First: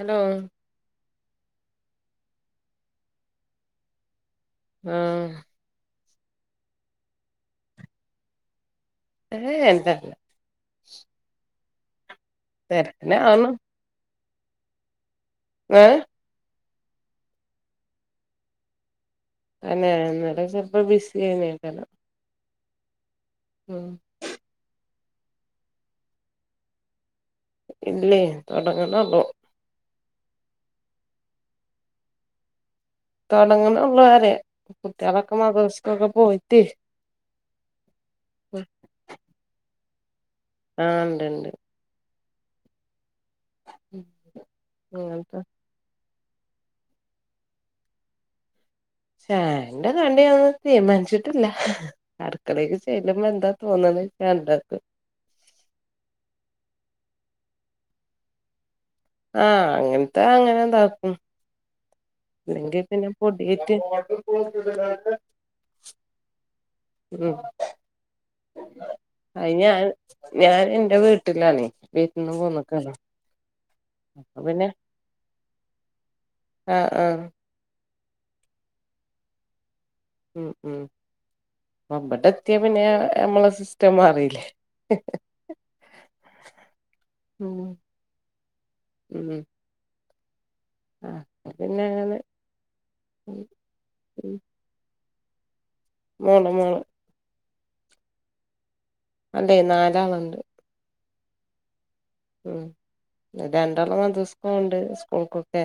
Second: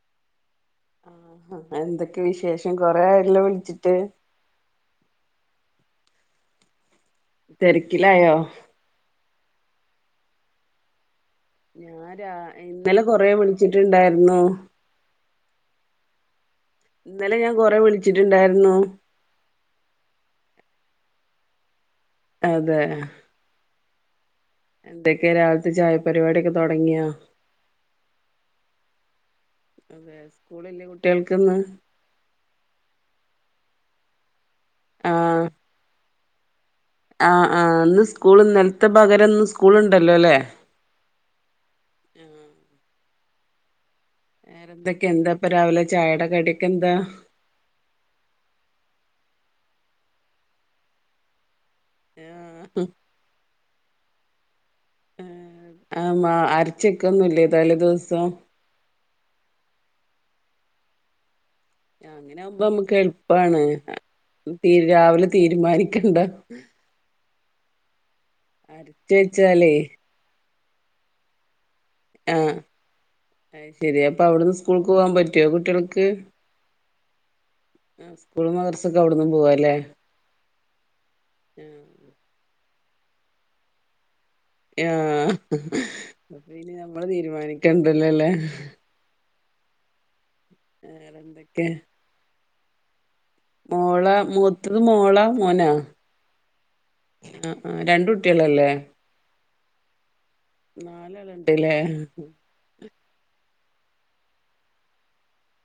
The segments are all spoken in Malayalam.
ഹലോ ആഹാ എന്തൊക്കെ വിശേഷം കൊറേയായല്ലൊ വിളിച്ചിട്ട് ആഹ് തെരക്കിലായോ ഏഹ്, അല്ല ഞാൻ രാ.. ഇന്നലെ കൊറേ തിരക്കിനാണ് വുളിച്ചിട്ട്ണ്ടായ്രുന്നു ഏഹ് ഇന്നലെ ഞാൻ കൊറേ വുളിച്ചിട്ട്ണ്ടായ്രുന്നു തന്നേ ഇന്നലെ ചെൽപ്പൊ ബിസിയെന്നേകാരം അതേ ഉം എന്തൊക്കെ രാവിൽത്തെ ചായ പരിപാടിയൊക്കെ തൊടങ്ങ്യോ ഇല്ലേ, തൊടങ്ങ്ണൊള്ളു അതെ സ്കൂളില്ലേ കുട്ടികൾക്കിന്ന്? തൊടങ്ങ്ണൊള്ളു പറിയാ കുട്ടിയളൊക്കെ ആഹ് മദ്രസ്ക്കൊക്കെ പോയിട്ട് ആഹ്, ആഹ് ഇന്ന് സ്കൂൾ ഇന്നലത്തെ പകരം ഇന്ന് സ്കൂള് ഇണ്ടല്ലല്ലേ? ആഹ് ഇണ്ട്ണ്ട് ആഹ് ഉം വേറെന്തെക്കെ? എന്താ ഇപ്പൊ രാവിലെ ചായേടെ കടിക്കെന്താ? ചായന്റെ കടിയൊന്നും തീരുമാനിച്ചിട്ടില്ല. അടുക്കളയിലേക്ക് ആഹ് ചെ ല്ലുമ്പം എന്താ തോന്ന്ളെച്ചാ അഹ് ഇണ്ടാക്കും ആഹ്, ആഹ് മാ അരച്ചെക്കൊന്നുല്യ തലേ ദിവസം? ആഹ്, അങ്ങനത്തെ അങ്ങനെ ഇതാക്കും ആഹ്, അങ്ങനെയാകുമ്പോ അല്ലെങ്കി പിന്നെ അമ്മൾക്കെളുപ്പാണ്. പൊടിയേറ്റ് രാവിലെ തീരുമാനിക്കണ്ട ഉം അരച്ച് അയിന് വെച്ചാലേ ഞാന്, ഞാൻ എന്റെ വീട്ടിലാണ് ആഹ്, അഹ്ശരി അപ്പൊ അവിടുന്ന് സ്കൂൾക്ക് പോവാൻ പറ്റോ കുട്ടികൾക്ക്? ആഹ്. ആഹ് ആഹ്, സ്കൂളും മദ്രസൊക്കെ അവിടുന്നും പോവാല്ലേ? ഉം ഉം അപ്പം ഇബടെത്തിയാ പിന്നെ നമ്മടെ സിസ്റ്റം മാറിയില്ലേ? ആഹ്, അപ്പൊ പിന്നെ നമ്മളു ഉം തീരുമാനിക്കണ്ടല്ലോല്ലേ? ഉം.. ആഹ് വേറെന്തെക്കെ? പിന്നെ അങ്ങനെ ഉം മോള, ഉം മൂത്തത് മോളോ, മോനോ? മോള് മോള് ആഹ്, ആഹ്, രണ്ടു കുട്ടിയളല്ലേ? അതെ നാലാള്ണ്ട് നാലാള് ഇണ്ട്ല്ലേ? ഉം.. രണ്ടാള് മദ്രസ്ക്ക് പോവ്ണ്ട് സ്കൂൾക്കൊക്കെ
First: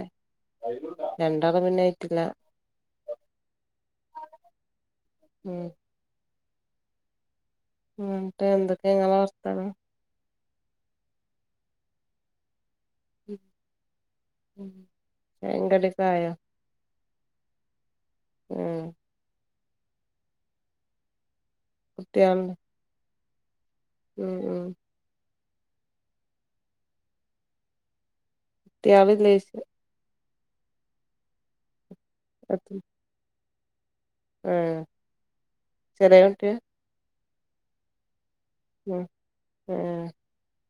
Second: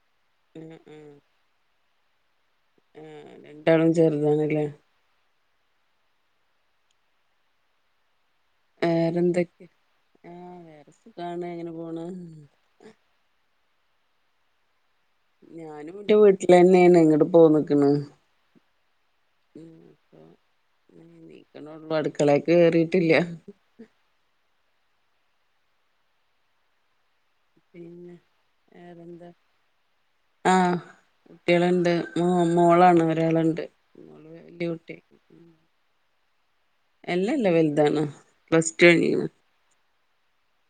ആഹ് ആഹ് രണ്ട് [unintelligible] ആഹ്, രണ്ടാളും ചെറുതാണ്ല്ലേ? ഉം ഉം ഇന്നെട്ട് എന്തെക്കെ ഇങ്ങളെ വേറെന്തൊക്കെ വർത്താനം ആഹ് വേറെ സുഖാണ് അങ്ങനെ പോണ് ഉം ഞാനും ഇന്റെ വീട്ട്ലെന്നേണ് ഇങ്ങട്ടു പോന്ന്ക്ക്ണ് ഉം ഞാ ഇപ്പൊ നീക്ക്ണൊള്ളൂ അടുക്കളേക്ക് കുട്ട്യാള്ണ്ട് കേറിയിട്ടില്ല ഉം ഉം പിന്നെ വേറെന്താ? കുട്ട്യാളില്ലേയ്ച്ച അഹ് കുട്ടിയളുണ്ട് മോ മോളാണ് ഒരാള്ണ്ട് ആഹ് ചെറിയ കുട്ടിയ? എല്ലല്ലാ വാൽതാണ് പ്ലസ് ടു കയിഞ്ഞ്ക്ക്ണ് ഏഹേ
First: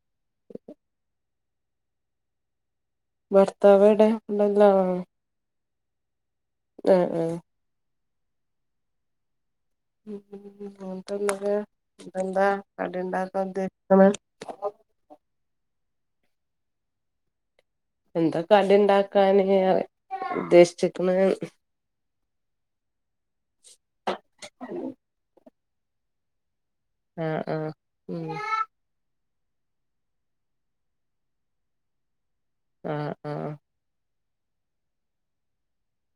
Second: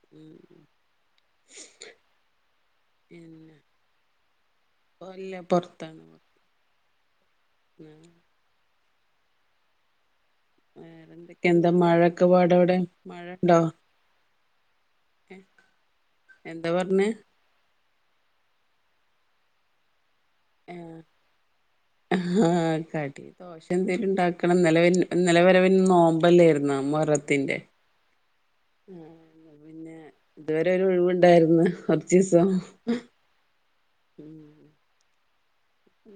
എഹ് ഭർത്താവ് എവ്ടെ? ഇവടെള്ള ആളാണോ? ഇല്ല പൊറത്ത ആ ആഹ് ഉം ഉം ഉം [unintelligible] വേറെ എന്തൊണ്ട എന്തൊക്കെ എന്താ മഴൊക്കെ പാട് അവിടെ കടി മഴ ഇണ്ടാക്ക ഉണ്ടോ ഉദ്ദേശിക്ക്‌ണ് എന്താ പറഞ്ഞെ എന്താ കടി ഇണ്ടാകന് ഉദ്ദേശിച്ച്ക്ക്‌ണ് അഹ് കടി ദോശ എന്തേലും ഇണ്ടാക്കണം ഇന്നലെ ഇന്നലെ വരവിൻ നോ മ്പല്ലേർന്നൊ ആഹ് മുഹറത്തിന്റെ ആഹ് ഉം ആഹ് അപ്പൊ പിന്നെ ഇതുവരെ ഒരു ഒഴിവ്ണ്ടായിരുന്ന് കൊർച്ചീസം ആഹ് ആഹ് ഉം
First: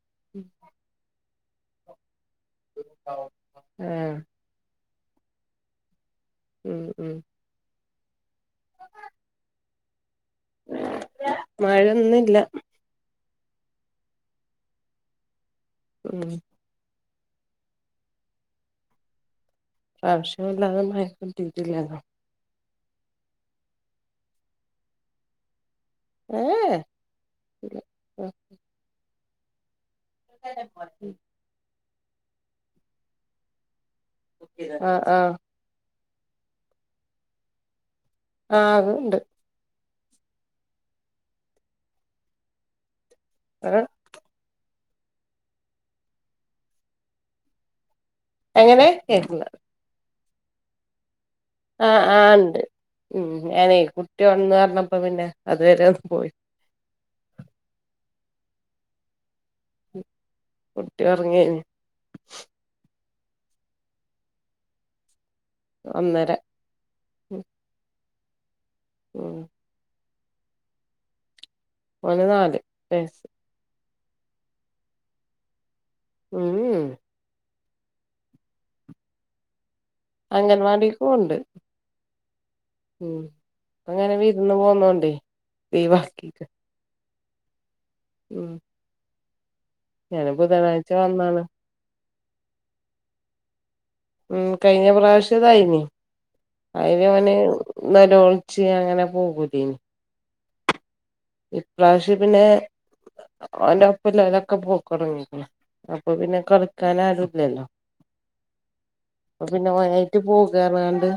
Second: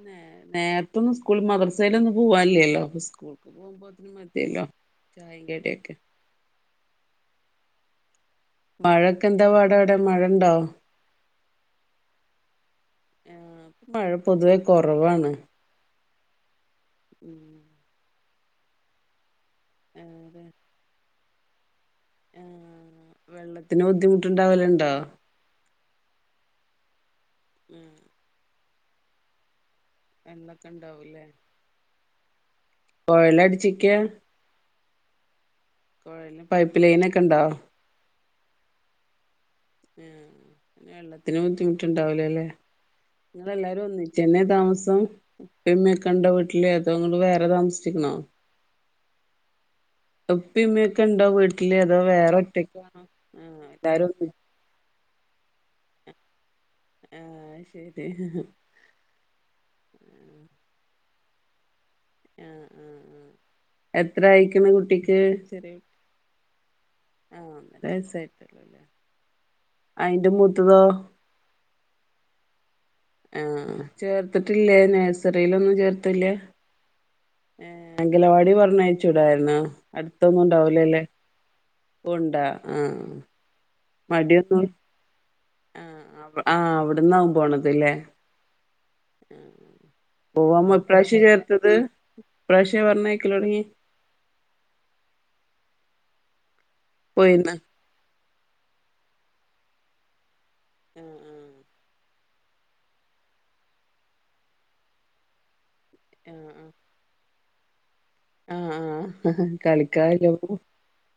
നെ നേർത്തൊന്നും സ്കൂൾ മദർസയിലൊന്നും പോവൻല്ല്യല്ലോ അപ്പൊ സ്കൂൾക്ക് പോവുമ്പോത്തിന് ആഹ് മ തിയല്ലൊ ചായിം കടിയൊക്കെ ഉം ഉം മയൊക്കെ എന്താപാട് അവ്ടെ മഴണ്ടോ? മയൊന്നുല്ല. ആഹ് മഴ പൊതുവേ കൊർവാണ് ഉം ഉം പ്രാവിശ്യം അതെ വല്ലാതെ മഴ കിട്ടീട്ടിറ്റില്ലലോ ആഹ് വെള്ളത്തിന് ബുദ്ധിമുട്ടുണ്ടാവലുണ്ടോ ഏ ഏഹ് ഇല്ല ഉം വെള്ളൊക്കെ ഇണ്ടാവൂലെ കൊഴലടിച്ചിക്ക ആഹ് ആഹ് കുഴല് പൈപ്പ് ലൈനക്കെ ഇണ്ടോ അഹ് അത്ണ്ട് ഉം പിന്നെ വെള്ളത്തിന് ബുദ്ധിമുട്ടുണ്ടാവിലലെ ഇങ്ങെളെല്ലാരും ഒന്നി ച്ചെന്നെ താമസം ഇപ്പിമ്മിക്കണ്ടൊ വീട്ടില് അതോ ഇങ്ങള് വേറെ താമസിച്ചിക്കണോ എങ്ങനെ കേക്ക്‌ണില്ല ഉപ്പി ഇമ്മ്യ്ക്കണ്ടോ വീ ആഹ് ആഹ് ഇണ്ട് ഉം ഞാനേ എല്ലാരും ഒന്നി കുട്ടിയൊണന്നു പറഞ്ഞപ്പോ പിന്നെ അതുവരെ ഒന്ന് പോയി ഏഹ് അയിശെരി കുട്ടി ഒറങ്ങ് എയ്നി ആഹ് ആഹ് ആഹ് എത്രയിക്ക്‌ണു കുട്ടിക്ക്‌, ചെറിയെ കു ഒന്നര ഉം ആഹ് ഒന്നര വയസായിട്ടൊള്ളുലെ ഉം അയിന്റെ മുത്തതോ? ഒഓന് നാല് വയസ്സ് ആഹ് ചേർത്തിട്ടില്ലേ നേസറീലൊന്നും ചേർ ഉം ഉം ഏഹ് അങ്കലവാടി പറഞ്ഞയച്ചൂടായിരു ന്നോ? അംഗൻവാടിക്ക് അടുത്തൊന്നുണ്ടാവൂലലെ പോണ്ട് വ്ണ്ടാ ആഹ് മടിയൊന്നു മ്മാണ്ടേ ആ അവ് ആഹ് അവിടന്നാവും പോണത് ലെ ഉം ആ ഞാന് ബുധനാഴ്ച പൂവാമ്മപ്രാവശ്യ വന്നാണ് ചേർത്തത് ഇപ്രാവശ്യാ പറഞ്ഞയക്കലൊടങ്ങി ഓ കയിഞ്ഞ പ്രാവശ്യതായിന് അയിനവന് പോയിന്ന് ന്നേരം ഒളിച്ച് ഞങ്ങനെ പോകൂലെ ആ ആ ഇപ്രാവശ്യം പ്പിന്നെ അവന്റെപ്പല്ലോ ഓരൊക്കെ പോക്ക് തൊടങ്ങീക്കണ് അപ്പപ്പിന്നെ കളിക്കാനാരൂല്ലല്ലോ ആ ആ ഹ് ഹ് ഓനായിട്ട് കളിക്കാലാകും പോകാർഞ്ഞാണ്ട്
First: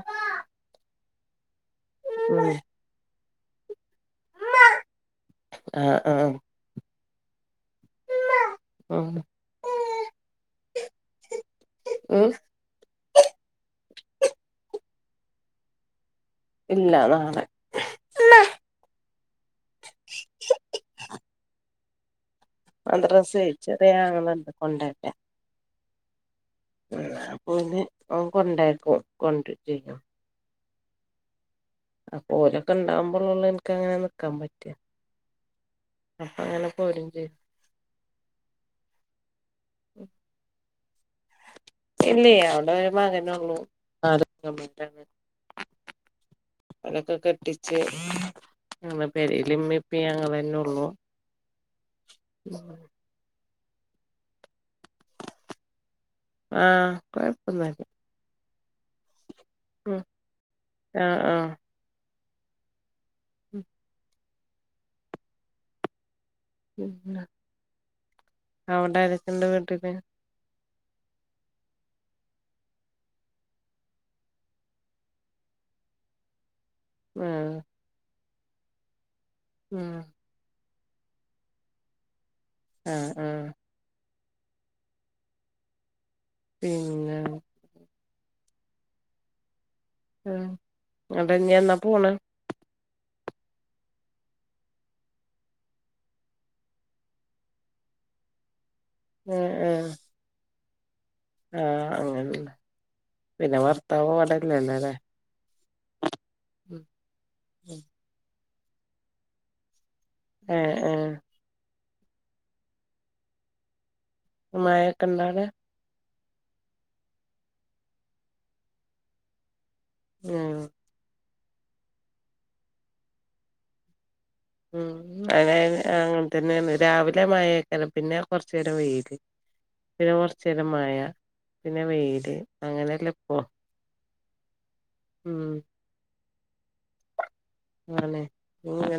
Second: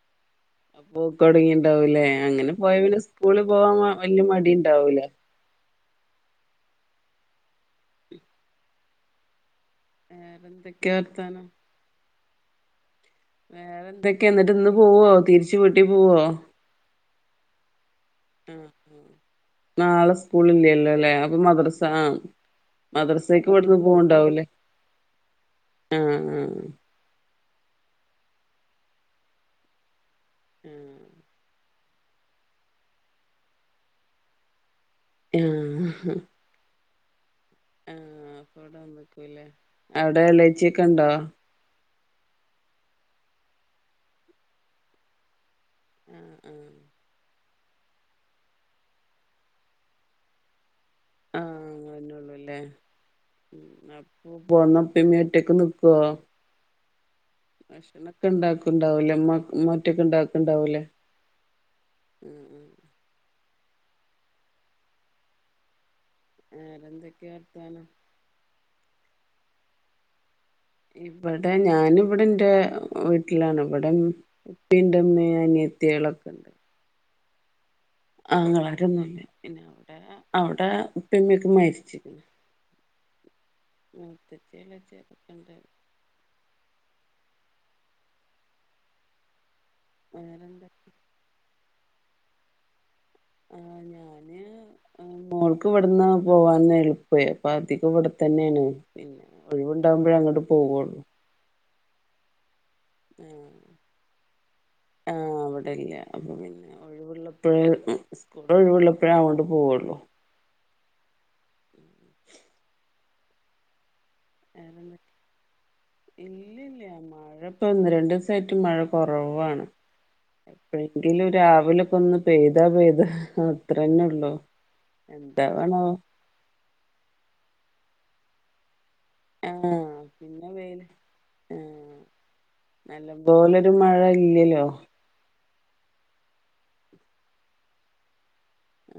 പോക്കൊടങ്ങീണ്ടാവൂല്ലേ ഉം അങ്ങനെ പോയാ പിന്നെ സ് സ്കൂളി പോവാൻ വ വല്യ മടിണ്ടാവൂല ആഹ് ആം പ്പ ഉം വേറെന്തൊക്കെയാ വർത്താനം ഊഫ് വേറെന്തെക്കെയാ ന്നിട്ട് ഇന്ന് പോവോ തിരിച്ച് വീട്ടി പോവോ ഇല്ലാ നാളെ ആ നാളെ സ്കൂളില്ലല്ലോല്ലേ അപ്പ മദ്രസ ആഹ് മദ്രസേ മദ്രസക്കിവിടുന്ന് ചെറിയ പോവുണ്ടാവൂലേ ആങ്ങളണ്ട് അ ആ പോന്ന് അവൻ കൊണ്ടാക്കും കൊണ്ടരേം ചെയ്യും ഉം അപ്പോലൊക്കെ ഉണ്ടാവുംമ്പ റൂളിലൊളളാൾക്കാരണ് നിക്കാൻ പറ്റാ [unintelligible] നാളപ്പോര്ഞ്ച് ആ അപ്പവിടെ ന്നിക്കൂല്ലേ അവിടെ ഏലാച്ചീക്കെണ്ടോ? ഇല്ലേ അവിടൊരു മരങളൊള്ളു അത്പ്പ [unintelligible] ആഹ് ആഹ് അവരൊക്കെ കെട്ടി ച് ഇമ്മേം ഉപ്പേം വീട്ടിലിമ്മേം ഉപ്പേം ഞങ്ങളന്നൊള്ളൂ ആ അങ്ങന്നുള്ളൂല്ലേ അപ്പൊ ഉപ്പ വന്നാ ഉപ്പേം ഉമ്മേം ഒറ്റക്ക് നിക്കോ ആഹ് കൊയപ്പൊന്നുല്ല ഇണ്ടാക്കുണ്ടാവൂലേ ഉമ്മ ഉം ഉമ്മൊറ്റെക്കുണ്ടാക്ക്ണ്ടാവൂലേ ആഹ് ഉം വേറെന്തെക്കെയ വർത്താനം ആ അവിടാരൊക്കിണ്ട് കെട്ടിക്കാൻ ഇവിടെ ഞാനിവിടെന്റെ വീട്ടിലാണ് ഇവിടം ഉപ്പിന്റെമ്മേ അനിയത്തികളെക്കെണ്ട് ആഹ് ആങ്ങളാരൊന്നുല്ല പിന്നെ ആ അവിടെ അവിടെ ഉപ്പേം ഉമ്മേക്ക മരിച്ച് ആ ആ മൂത്തച്ചീള ച്ചെറുക്കന്റെ പിന്ന ആ വേറെന്താ അതിനി എന്നാ പോണെ ആ ഞാന് മോൾക്ക് ഇവിടന്ന് പോവാൻ എളുപ്പേ അപ്പതിക്കം ഇവിടെ തന്നെണ് പിന്നെ ഏ ഏ ഒഴിവുണ്ടാകുമ്പോഴ അങ്ങട് പോവള്ളൂ ആ അങ്ങനെണ് പിന്നെ ഭർത്താവ് അവടെല്ലല്ലോ ല്ലേ ആഹ് വിടെല്ല അപ്പ പിന്നെ ഒഴിവുള്ളപ്പോഴ ഒഴുകുളപ്പഴേ അങ്ങോട്ട് പോവള്ളൂ ഏഹ് ഏഹ് ഉ [unintelligible] മഴൊക്കെ ഇണ്ടോ അവിടെ ഇല്ലല്ല മഴ ഇപ്പൊ ഒന്ന് രണ്ട് ദിവസമായിട്ട് മഴ കുറവാണ് ഉം എപ്പോഴെങ്കിലും രാവിലൊക്കെ ഒന്ന് പെയ്താ പെയ്താ അത്രന്നെ ഉള്ളു ഉം അങ്ങെ അങ്ങനെ തന്നെണ് രാവിലെ മഴേക്കാരം പിന്നെ കുറച്ചുനേരം വെയില് ആഹ് പിന്നെ കുറച്ചുനേരം വെയില് മഴ പിന്നെ വെയില് അങ്ങനെല്ലാ ഇപ്പോ ഒരു മഴ ഇല്ലല്ലോ ഉം അങ്ങനെ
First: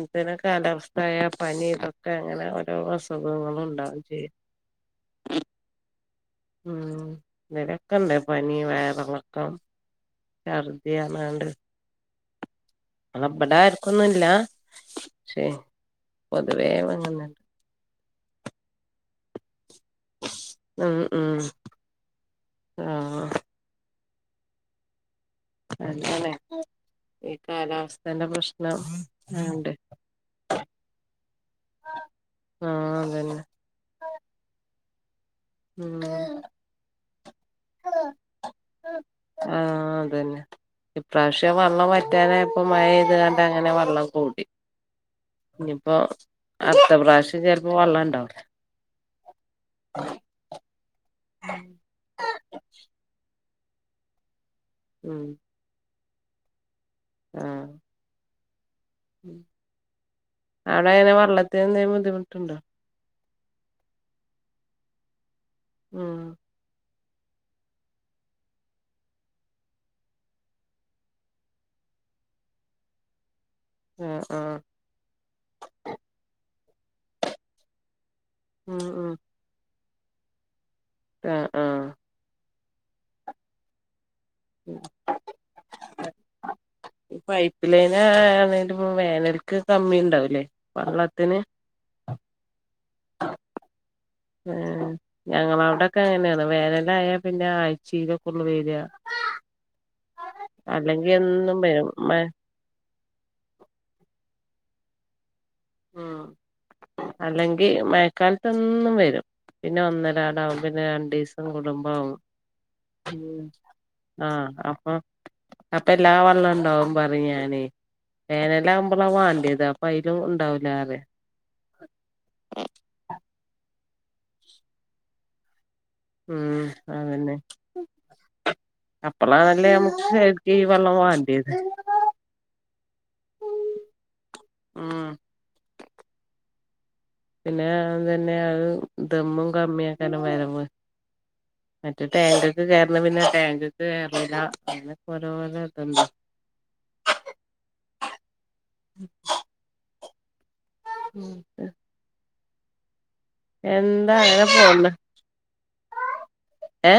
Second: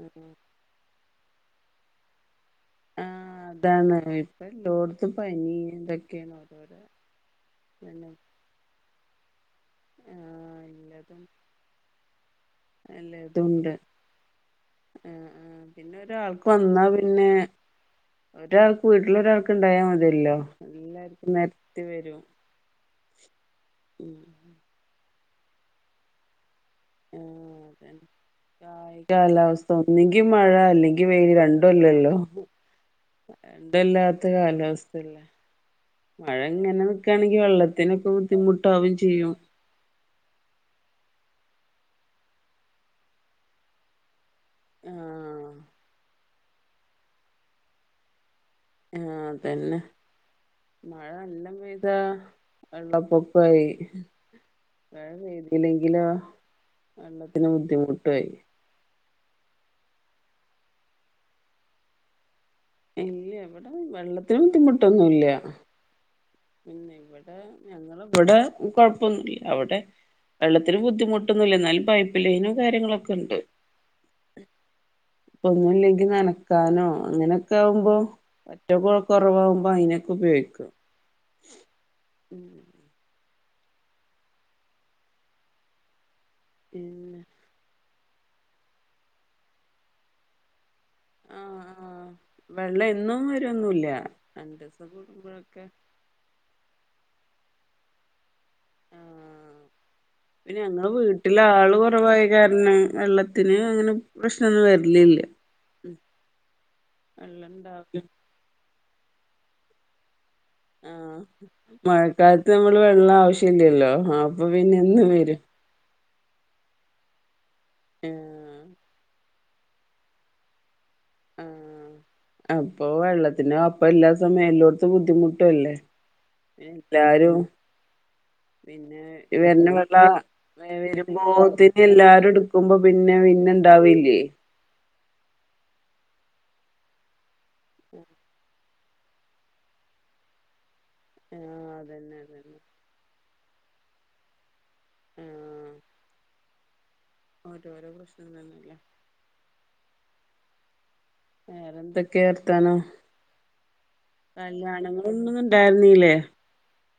ആ കാലവസ്ഥാ ആയാ പനി ഇതൊ ക്കെ അങ്ങനെ ഓരോ ആഹ് അസുഖങ്ങളും അതാണ് ഉണ്ടാവും ചെയ്യും ഇപ്പ എല്ലോട്ത്തും പനി ഇതൊക്കെയാണ് ഓരോരോ ഉം ഇതേനെ പിന്നെ ക്കെണ്ട് പനി വയറളക്കം ആഹ് ഛർദി എല്ലതും പറഞ്ഞാണ്ട് ആ ഇബടെ എല്ലതുണ്ട് ആർക്കൊന്നുംല്ല ആഹ് ആഹ് പിന്നെ ഒരാൾക്ക് വന്നാ പിന്നെ വാങ്ങുന്നുണ്ട് ഒരാൾക്ക് വീട്ടില് ഒരാൾക്ക് ഉണ്ടായൽ മതി അതല്ലോ ഉം എല്ലർക്കും ഉം നിരത്തി വരും ആഹ് ഉം അങ്ങനെ ഈ ആഹ് അതന്നെ കാലാവസ്ഥന്റെ പ്രശ്നം കായി കാലാവസ്ഥ ആണ്ട് ഒന്നെങ്കി മഴ അല്ലെങ്കിൽ വെയില് രണ്ട് ല്ലല്ലോ ആഹ് അതന്നെ ഇന്തല്ലാത്ത കാലാവസ്ഥല്ലേ ഉം മഴ ഇങ്ങനെ നിക്കണെങ്കിൽ വെള്ളത്തിനൊക്കെ ബുദ്ധിമുട്ടാവേം ചെയ്യും ആഹ് അതന്നെ ഇപ്രാവശ്യം വെള്ളം വറ്റാന നായപ്പോൾ മഴപെയ്തുകണ്ട് അങ്ങനെ വെള്ളം കൂടി ആഹ് ഇനിയിപ്പോഅടുത്ത പ്രാവശ്യം ചിലപ്പോ വെള്ളം ഇണ്ടാവുല്ല ആഹ് അതന്നെ ഉ [unintelligible] മഴ നല്ലാം പെയ്താ വെള്ളപ്പൊക്കായി മഴ ഉം പെയ്തിലെങ്കിലോ വെള്ളത്തിന് ബുദ്ധിമുട്ടായി ഉം അവിടെ അങ്ങനെ വെള്ളത്തിൽ എന്തേലും ബുദ്ധിമുട്ടുണ്ടോ ഇല്ല ഇവിടെ വെള്ളത്തിന് ബുദ്ധിമുട്ടൊന്നുല്ല ഉം പിന്നെ ഇവിടെ ഞങ്ങൾ ഇവിടെ കൊഴപ്പൊന്നുല്ല അവിടെ വെള്ളത്തിന് ബുദ്ധിമുട്ടൊന്നില്ല എന്നാലും പൈപ്പ് ലൈനും കാര്യങ്ങളുംക്കെ ഉണ്ട് ആഹ് ആഹ് ഇപ്പൊ ഒന്നുല്ലെങ്കി നനക്കാനോ അങ്ങനെയൊക്കെ ആകുമ്പോ പറ്റ ഉം ഉം കുറവാകുമ്പോൾ അയിനൊക്കെ ഉപയോഗിക്കും ആഹ് ആഹ് ഉം [inaudible] പിന്നെ പിലേന കഴിഞ്ഞിട്ടിപ്പം വേനൽക്ക് കമ്മി ഉണ്ടാവില്ലേ വള്ളത്തിന് ആഹ് ആഹ് വെള്ളം എന്നും വരൊന്നുംല്ല രണ്ട്സം കൂടുമ്പോഴൊക്കെ ക്ക്‌ അങ്ങനെയാണ് വേനല് ആയാൽ പിന്നെ ആ്ചയിലൊക്കെ ഉള്ളു വരിക ആ ഞങ്ങള് അല്ലെങ്കി എന്നും വീട്ടിലാള് വരും മ കുറവായികാര പിന്നെ വെള്ളത്തിന് അങ്ങനെ പ്രശ്നൊന്നും വരലില്ലേ ഉം അല്ലെങ്കി വെള്ളണ്ടാവ മഴക്കാലത്തൊന്നും വരും പിന്നെ ഒന്നരാടാവും പിന്നെ ആഹ് രണ്ടീസം കൂടുമ്പാവും മഴക്കാലത്ത് നമ്മള് വെള്ളം ഉം ആവശ്യല്ലല്ലോ അപ്പൊ പിന്നെ എന്നും വരും അപ്പല്ലാ വെള്ള ഉണ്ടാവും പറയാനെ [inaudible] വേനലാവുമ്പളാ വാണ്ടിയത് അപ്പൊ അതിലും ഉണ്ടാവൂല ആറയും ആ അപ്പൊ വെള്ളത്തിന് അപ്പ എല്ലാ സമയല്ലോടത്ത് ബുദ്ധിമുട്ടും അല്ലേ ഉം അതന്നെ ല്ലാരും പിന്നെ ഈ വരണ അപ്പളാണല്ലേ വെള്ള നമുക്ക് ശരിക്ക് ഈ വെള്ളം വാണ്ടിയത് വരുമ്പോത്തി എല്ലാരും എടുക്കുമ്പോ പിന്നെ പിന്നെണ്ടാവില്ലേ ഉം പിന്നെ അതന്നെ അത് ദമ്മും കമ്മിയാക്കന വരവ് ആഹ് മറ്റേ അതന്നെ അതന്നെ ടാങ്ക്ക്ക്‌ കേറണ പിന്നെ ടാങ്ക്ക്ക്‌ കേറണില്ല അങ്ങനക്കെ ഓരോരോ ആഹ് ഇതുണ്ട് ഓരോരോ പ്രശ്നം തന്നല്ലേ ഉം വേറെന്തൊക്കെയാ വർത്താനം എന്താ അങ്ങനെ പോണ് കല്യാണങ്ങളൊന്നും ഉണ്ടായിരുന്നീല്ലേ ഏ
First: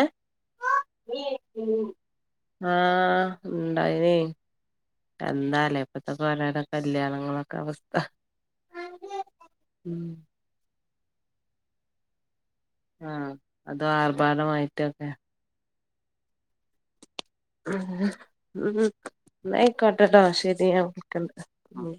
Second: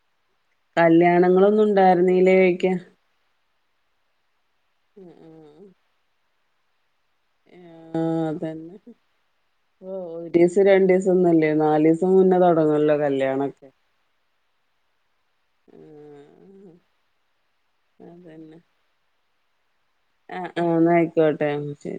കല്യാണങ്ങളൊന്നും ഉണ്ടായിരുന്നീല്ലേയ്ക്ക ആഹ് ഉണ്ടായിനെ എന്താലേ ഇപ്പത്തെക്കെ ഒരോരോ കല്യാണം ആഹ് അതന്നെ ഓ രീസം രണ്ടു ദിവസം ഒന്നുംല്ലേ നാല് ദിവസം മുന്നേ തുടങ്ങല്ലോ ആഹ് കല്യാണ ഒക്കെ അതും ആർഭാടമായിട്ടൊക്കെ ആഹ് ഉ ഉ ന്നായിക്കോട്ടെട്ടോ ആ ശരി ആ ഞാൻ എന്നാ വിളിക്കണ്ട് ആയിക്കോട്ടെ ശരി